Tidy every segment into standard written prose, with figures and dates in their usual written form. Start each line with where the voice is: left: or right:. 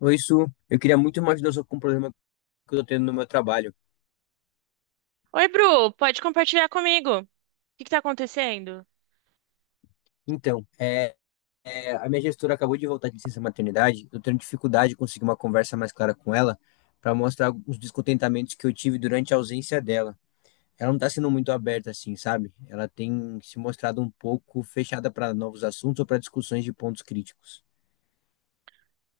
left: Oi, Su. Eu queria muito uma ajuda sua com um problema que eu tô tendo no meu trabalho.
right: Oi, Bru, pode compartilhar comigo? O que que tá acontecendo?
left: Então, a minha gestora acabou de voltar de licença maternidade. Eu tendo dificuldade de conseguir uma conversa mais clara com ela para mostrar os descontentamentos que eu tive durante a ausência dela. Ela não tá sendo muito aberta assim, sabe? Ela tem se mostrado um pouco fechada para novos assuntos ou para discussões de pontos críticos.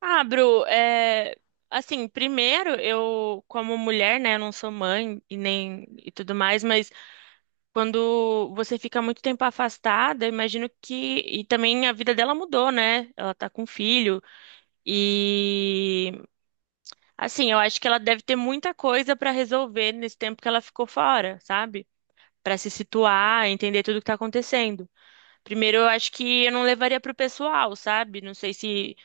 right: Ah, Bru, assim, primeiro, eu, como mulher, né, eu não sou mãe e nem e tudo mais, mas quando você fica muito tempo afastada, eu imagino que. E também a vida dela mudou, né? Ela tá com filho. E, assim, eu acho que ela deve ter muita coisa pra resolver nesse tempo que ela ficou fora, sabe? Pra se situar, entender tudo que tá acontecendo. Primeiro, eu acho que eu não levaria pro pessoal, sabe? Não sei se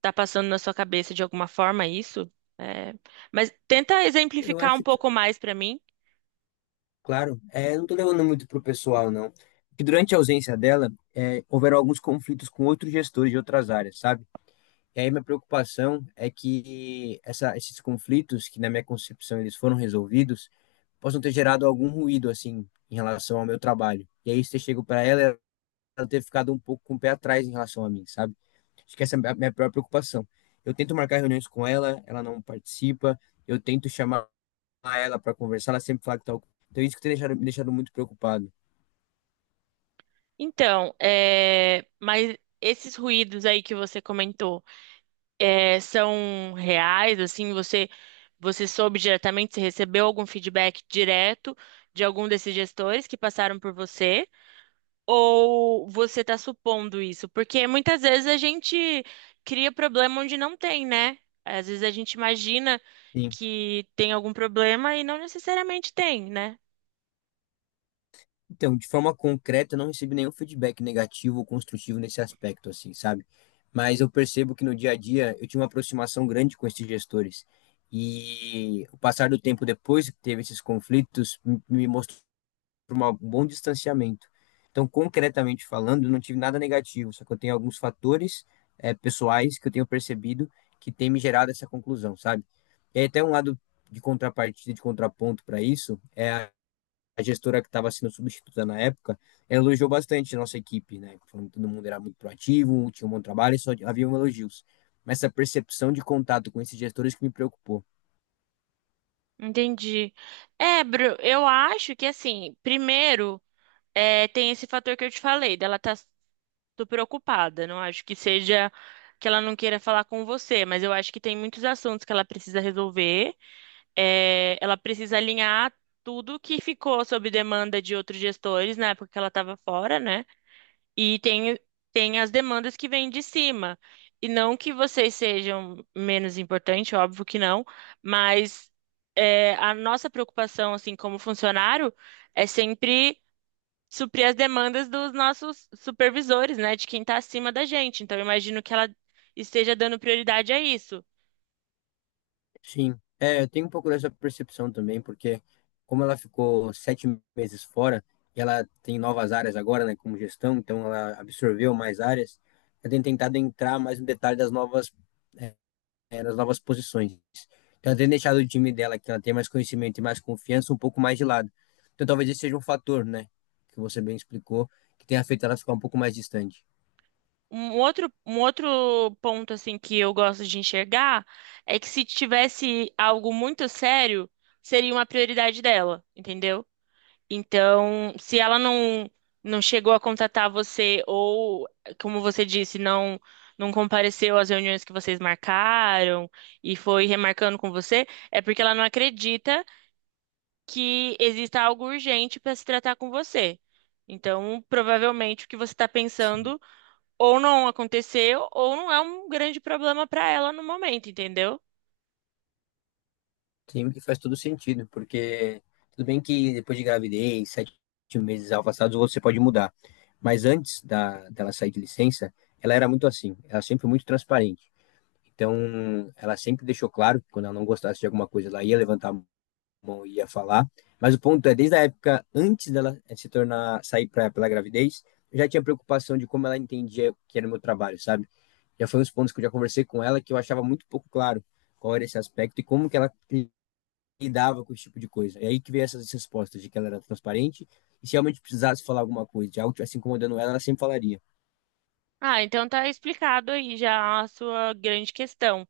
right: tá passando na sua cabeça de alguma forma isso. é, Mas tenta
left: Eu
right: exemplificar um
left: acho que,
right: pouco mais pra mim.
left: claro, eu não tô levando muito pro pessoal, não. Que durante a ausência dela, houveram alguns conflitos com outros gestores de outras áreas, sabe? E aí minha preocupação é que esses conflitos, que na minha concepção eles foram resolvidos, possam ter gerado algum ruído, assim, em relação ao meu trabalho. E aí você chega para ela, ela ter ficado um pouco com o pé atrás em relação a mim, sabe? Acho que essa é a minha pior preocupação. Eu tento marcar reuniões com ela, ela não participa, eu tento chamar ela para conversar, ela sempre fala que tá... Então é isso que tem deixado, me deixado muito preocupado.
right: Então, é, mas esses ruídos aí que você comentou, é, são reais, assim, você soube diretamente, você recebeu algum feedback direto de algum desses gestores que passaram por você? Ou você está supondo isso? Porque muitas vezes a gente cria problema onde não tem, né? Às vezes a gente imagina
left: Sim.
right: que tem algum problema e não necessariamente tem, né?
left: Então, de forma concreta, eu não recebi nenhum feedback negativo ou construtivo nesse aspecto, assim, sabe? Mas eu percebo que no dia a dia eu tinha uma aproximação grande com esses gestores. E o passar do tempo depois que teve esses conflitos me mostrou um bom distanciamento. Então, concretamente falando, eu não tive nada negativo, só que eu tenho alguns fatores, pessoais que eu tenho percebido que tem me gerado essa conclusão, sabe? E aí, até um lado de contrapartida, de contraponto para isso, é a gestora que estava sendo substituta na época, ela elogiou bastante a nossa equipe, né? Falando que todo mundo era muito proativo, tinha um bom trabalho, e só havia um elogios. Mas essa percepção de contato com esses gestores que me preocupou.
right: Entendi. É, Bru, eu acho que assim, primeiro, é, tem esse fator que eu te falei, dela tá super ocupada. Não acho que seja que ela não queira falar com você, mas eu acho que tem muitos assuntos que ela precisa resolver. É, ela precisa alinhar tudo que ficou sob demanda de outros gestores na época que ela estava fora, né? E tem, tem as demandas que vêm de cima. E não que vocês sejam menos importantes, óbvio que não, mas é, a nossa preocupação, assim, como funcionário, é sempre suprir as demandas dos nossos supervisores, né? De quem está acima da gente. Então, eu imagino que ela esteja dando prioridade a isso.
left: Sim, é, eu tenho um pouco dessa percepção também, porque como ela ficou 7 meses fora, e ela tem novas áreas agora, né, como gestão, então ela absorveu mais áreas, eu tenho tentado entrar mais no detalhe nas novas posições. Então, ela tem deixado o time dela, que ela tem mais conhecimento e mais confiança, um pouco mais de lado. Então, talvez esse seja um fator, né? Que você bem explicou, que tenha feito ela ficar um pouco mais distante.
right: Um outro ponto assim que eu gosto de enxergar é que se tivesse algo muito sério, seria uma prioridade dela, entendeu? Então, se ela não chegou a contatar você ou, como você disse, não compareceu às reuniões que vocês marcaram e foi remarcando com você, é porque ela não acredita que exista algo urgente para se tratar com você. Então, provavelmente o que você está pensando ou não aconteceu, ou não é um grande problema para ela no momento, entendeu?
left: Sim, que faz todo sentido, porque tudo bem que depois de gravidez, 7 meses afastados, você pode mudar. Mas antes dela sair de licença, ela era muito assim, ela sempre foi muito transparente. Então, ela sempre deixou claro que quando ela não gostasse de alguma coisa, ela ia levantar, a bom, ia falar. Mas o ponto é, desde a época antes dela eh, se tornar sair pra, pela gravidez, eu já tinha preocupação de como ela entendia que era o meu trabalho, sabe? Já foi uns pontos que eu já conversei com ela que eu achava muito pouco claro qual era esse aspecto e como que ela lidava com esse tipo de coisa. E aí que veio essas respostas de que ela era transparente e se realmente precisasse falar alguma coisa, de algo tivesse incomodando ela, ela sempre falaria.
right: Ah, então tá explicado aí já a sua grande questão.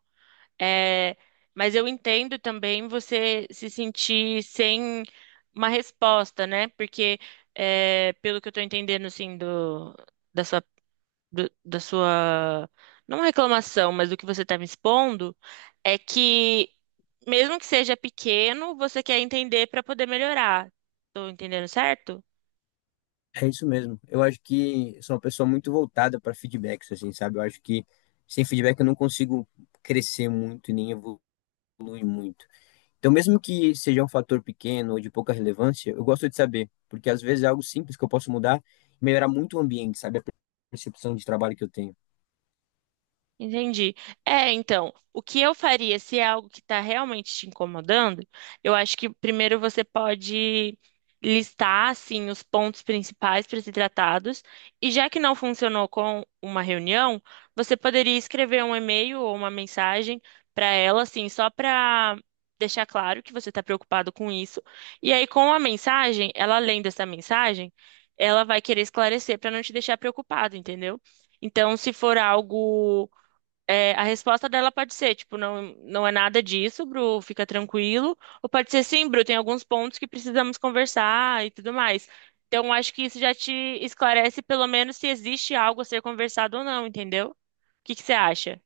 right: É, mas eu entendo também você se sentir sem uma resposta, né? Porque, é, pelo que eu tô entendendo, assim, da sua, da sua, não reclamação, mas do que você tá me expondo, é que, mesmo que seja pequeno, você quer entender para poder melhorar. Tô entendendo certo?
left: É isso mesmo. Eu acho que sou uma pessoa muito voltada para feedbacks, assim, sabe? Eu acho que sem feedback eu não consigo crescer muito e nem evoluir muito. Então, mesmo que seja um fator pequeno ou de pouca relevância, eu gosto de saber, porque às vezes é algo simples que eu posso mudar e melhorar muito o ambiente, sabe? A percepção de trabalho que eu tenho.
right: Entendi. É, então, o que eu faria se é algo que está realmente te incomodando, eu acho que primeiro você pode listar, assim, os pontos principais para ser tratados, e já que não funcionou com uma reunião, você poderia escrever um e-mail ou uma mensagem para ela, assim, só para deixar claro que você está preocupado com isso, e aí com a mensagem, ela lendo essa mensagem, ela vai querer esclarecer para não te deixar preocupado, entendeu? Então, se for algo é, a resposta dela pode ser, tipo, não, não é nada disso, Bru, fica tranquilo. Ou pode ser, sim, Bru, tem alguns pontos que precisamos conversar e tudo mais. Então, acho que isso já te esclarece, pelo menos, se existe algo a ser conversado ou não, entendeu? O que que você acha?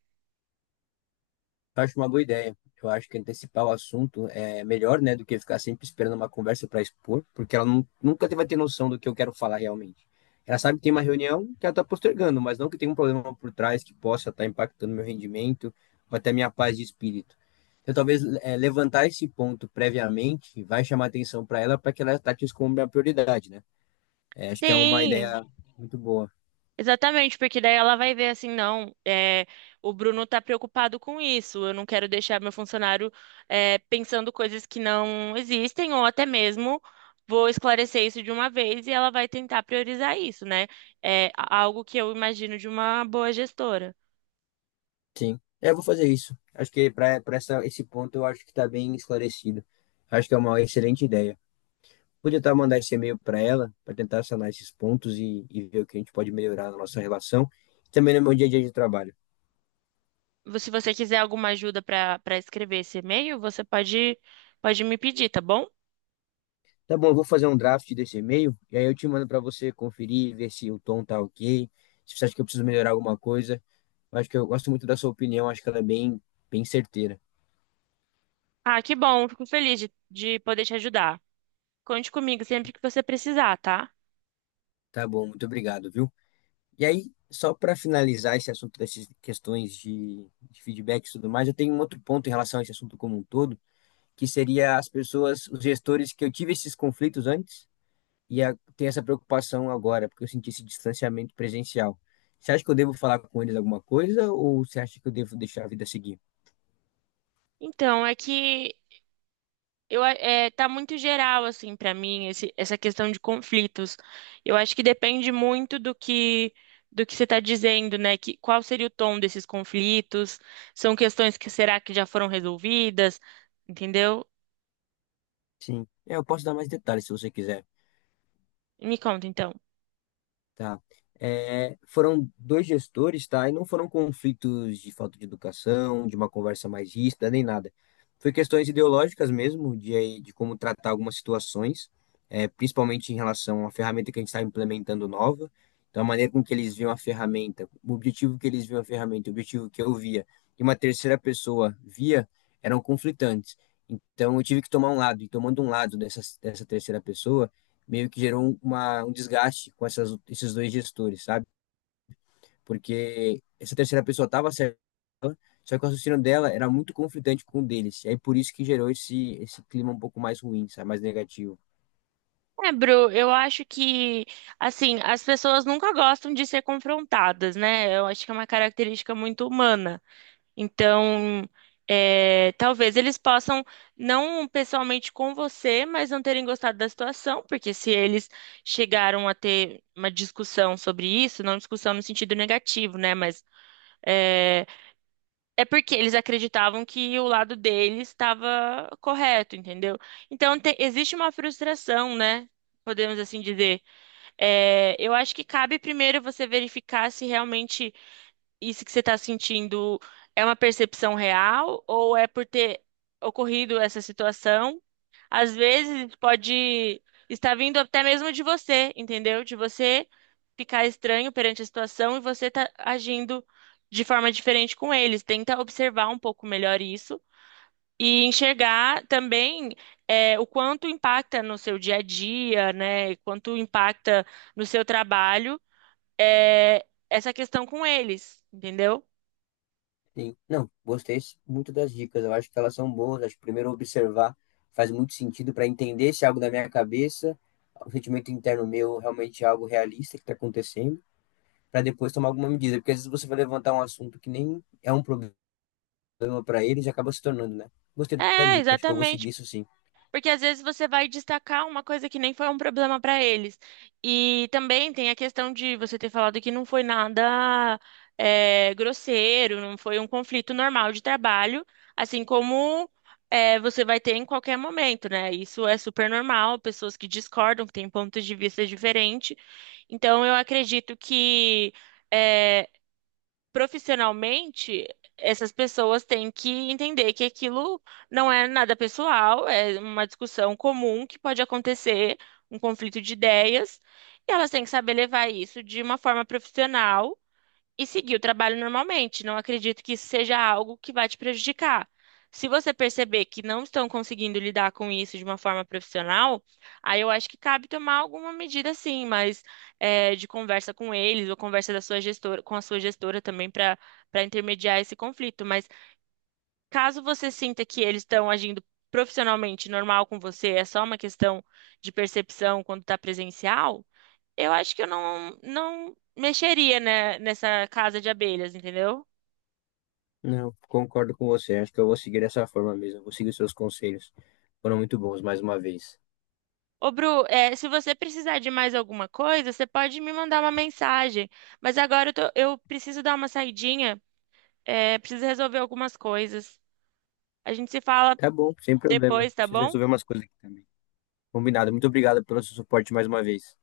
left: Acho uma boa ideia. Eu acho que antecipar o assunto é melhor, né, do que ficar sempre esperando uma conversa para expor, porque ela nunca vai ter noção do que eu quero falar realmente. Ela sabe que tem uma reunião que ela está postergando, mas não que tem um problema por trás que possa estar impactando meu rendimento ou até minha paz de espírito. Então, talvez é, levantar esse ponto previamente vai chamar atenção para ela para que ela trate isso como minha prioridade, né? É, acho que é uma
right: Sim,
left: ideia muito boa.
right: exatamente, porque daí ela vai ver assim, não, é, o Bruno tá preocupado com isso, eu não quero deixar meu funcionário é, pensando coisas que não existem, ou até mesmo vou esclarecer isso de uma vez e ela vai tentar priorizar isso, né? É algo que eu imagino de uma boa gestora.
left: Sim. É, eu vou fazer isso. Acho que para essa esse ponto eu acho que está bem esclarecido. Acho que é uma excelente ideia. Vou tentar mandar esse e-mail para ela, para tentar sanar esses pontos e ver o que a gente pode melhorar na nossa relação e também no meu dia a dia de trabalho.
right: Se você quiser alguma ajuda para escrever esse e-mail, você pode, pode me pedir, tá bom?
left: Tá bom, eu vou fazer um draft desse e-mail e aí eu te mando para você conferir, ver se o tom tá ok, se você acha que eu preciso melhorar alguma coisa. Acho que eu gosto muito da sua opinião, acho que ela é bem, bem certeira.
right: Ah, que bom, fico feliz de poder te ajudar. Conte comigo sempre que você precisar, tá?
left: Tá bom, muito obrigado, viu? E aí, só para finalizar esse assunto dessas questões de feedback e tudo mais, eu tenho um outro ponto em relação a esse assunto como um todo, que seria as pessoas, os gestores que eu tive esses conflitos antes e tenho essa preocupação agora, porque eu senti esse distanciamento presencial. Você acha que eu devo falar com eles alguma coisa ou você acha que eu devo deixar a vida seguir?
right: Então, é que tá muito geral, assim, pra mim, essa questão de conflitos. Eu acho que depende muito do que você está dizendo, né? Que, qual seria o tom desses conflitos? São questões que será que já foram resolvidas? Entendeu?
left: Sim, é, eu posso dar mais detalhes se você quiser.
right: Me conta, então.
left: Tá. É, foram dois gestores, tá? E não foram conflitos de falta de educação, de uma conversa mais ríspida, nem nada. Foi questões ideológicas mesmo, de como tratar algumas situações, é, principalmente em relação à ferramenta que a gente está implementando nova. Então, a maneira com que eles viam a ferramenta, o objetivo que eles viam a ferramenta, o objetivo que eu via, e uma terceira pessoa via, eram conflitantes. Então, eu tive que tomar um lado, e tomando um lado dessa terceira pessoa, meio que gerou uma, um desgaste com esses dois gestores, sabe? Porque essa terceira pessoa estava certa, só que o raciocínio dela era muito conflitante com o deles. E aí por isso que gerou esse clima um pouco mais ruim, sabe? Mais negativo.
right: É, Bru, eu acho que, assim, as pessoas nunca gostam de ser confrontadas, né? Eu acho que é uma característica muito humana. Então, é, talvez eles possam, não pessoalmente com você, mas não terem gostado da situação, porque se eles chegaram a ter uma discussão sobre isso, não discussão no sentido negativo, né? Mas é, é porque eles acreditavam que o lado deles estava correto, entendeu? Então, existe uma frustração, né? Podemos assim dizer. É, eu acho que cabe primeiro você verificar se realmente isso que você está sentindo é uma percepção real ou é por ter ocorrido essa situação? Às vezes pode estar vindo até mesmo de você, entendeu? De você ficar estranho perante a situação e você tá agindo de forma diferente com eles. Tenta observar um pouco melhor isso. E enxergar também é, o quanto impacta no seu dia a dia, né? Quanto impacta no seu trabalho é, essa questão com eles, entendeu?
left: Sim. Não, gostei muito das dicas. Eu acho que elas são boas. Acho que primeiro observar faz muito sentido para entender se é algo da minha cabeça, o sentimento interno meu realmente é algo realista que está acontecendo, para depois tomar alguma medida. Porque às vezes você vai levantar um assunto que nem é um problema problema para eles acaba se tornando, né? Gostei da
right: É,
left: dica, acho que eu vou
right: exatamente.
left: seguir isso sim.
right: Porque às vezes você vai destacar uma coisa que nem foi um problema para eles. E também tem a questão de você ter falado que não foi nada é, grosseiro, não foi um conflito normal de trabalho, assim como é, você vai ter em qualquer momento, né? Isso é super normal, pessoas que discordam, que têm pontos de vista diferentes. Então, eu acredito que. eh, profissionalmente, essas pessoas têm que entender que aquilo não é nada pessoal, é uma discussão comum que pode acontecer, um conflito de ideias, e elas têm que saber levar isso de uma forma profissional e seguir o trabalho normalmente. Não acredito que isso seja algo que vai te prejudicar. Se você perceber que não estão conseguindo lidar com isso de uma forma profissional, aí eu acho que cabe tomar alguma medida, sim, mas é, de conversa com eles ou conversa da sua gestora, com a sua gestora também para intermediar esse conflito. Mas caso você sinta que eles estão agindo profissionalmente normal com você, é só uma questão de percepção quando está presencial. Eu acho que eu não mexeria, né, nessa casa de abelhas, entendeu?
left: Não, concordo com você. Acho que eu vou seguir dessa forma mesmo. Vou seguir os seus conselhos. Foram muito bons, mais uma vez.
right: Ô, Bru, é, se você precisar de mais alguma coisa, você pode me mandar uma mensagem. Mas agora eu, eu preciso dar uma saidinha, é, preciso resolver algumas coisas. A gente se fala
left: Tá bom, sem problema.
right: depois, tá
left: Preciso
right: bom?
left: resolver umas coisas aqui também. Combinado. Muito obrigado pelo seu suporte mais uma vez.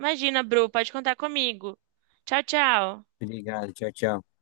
right: Imagina, Bru, pode contar comigo. Tchau, tchau.
left: Obrigado. Tchau, tchau.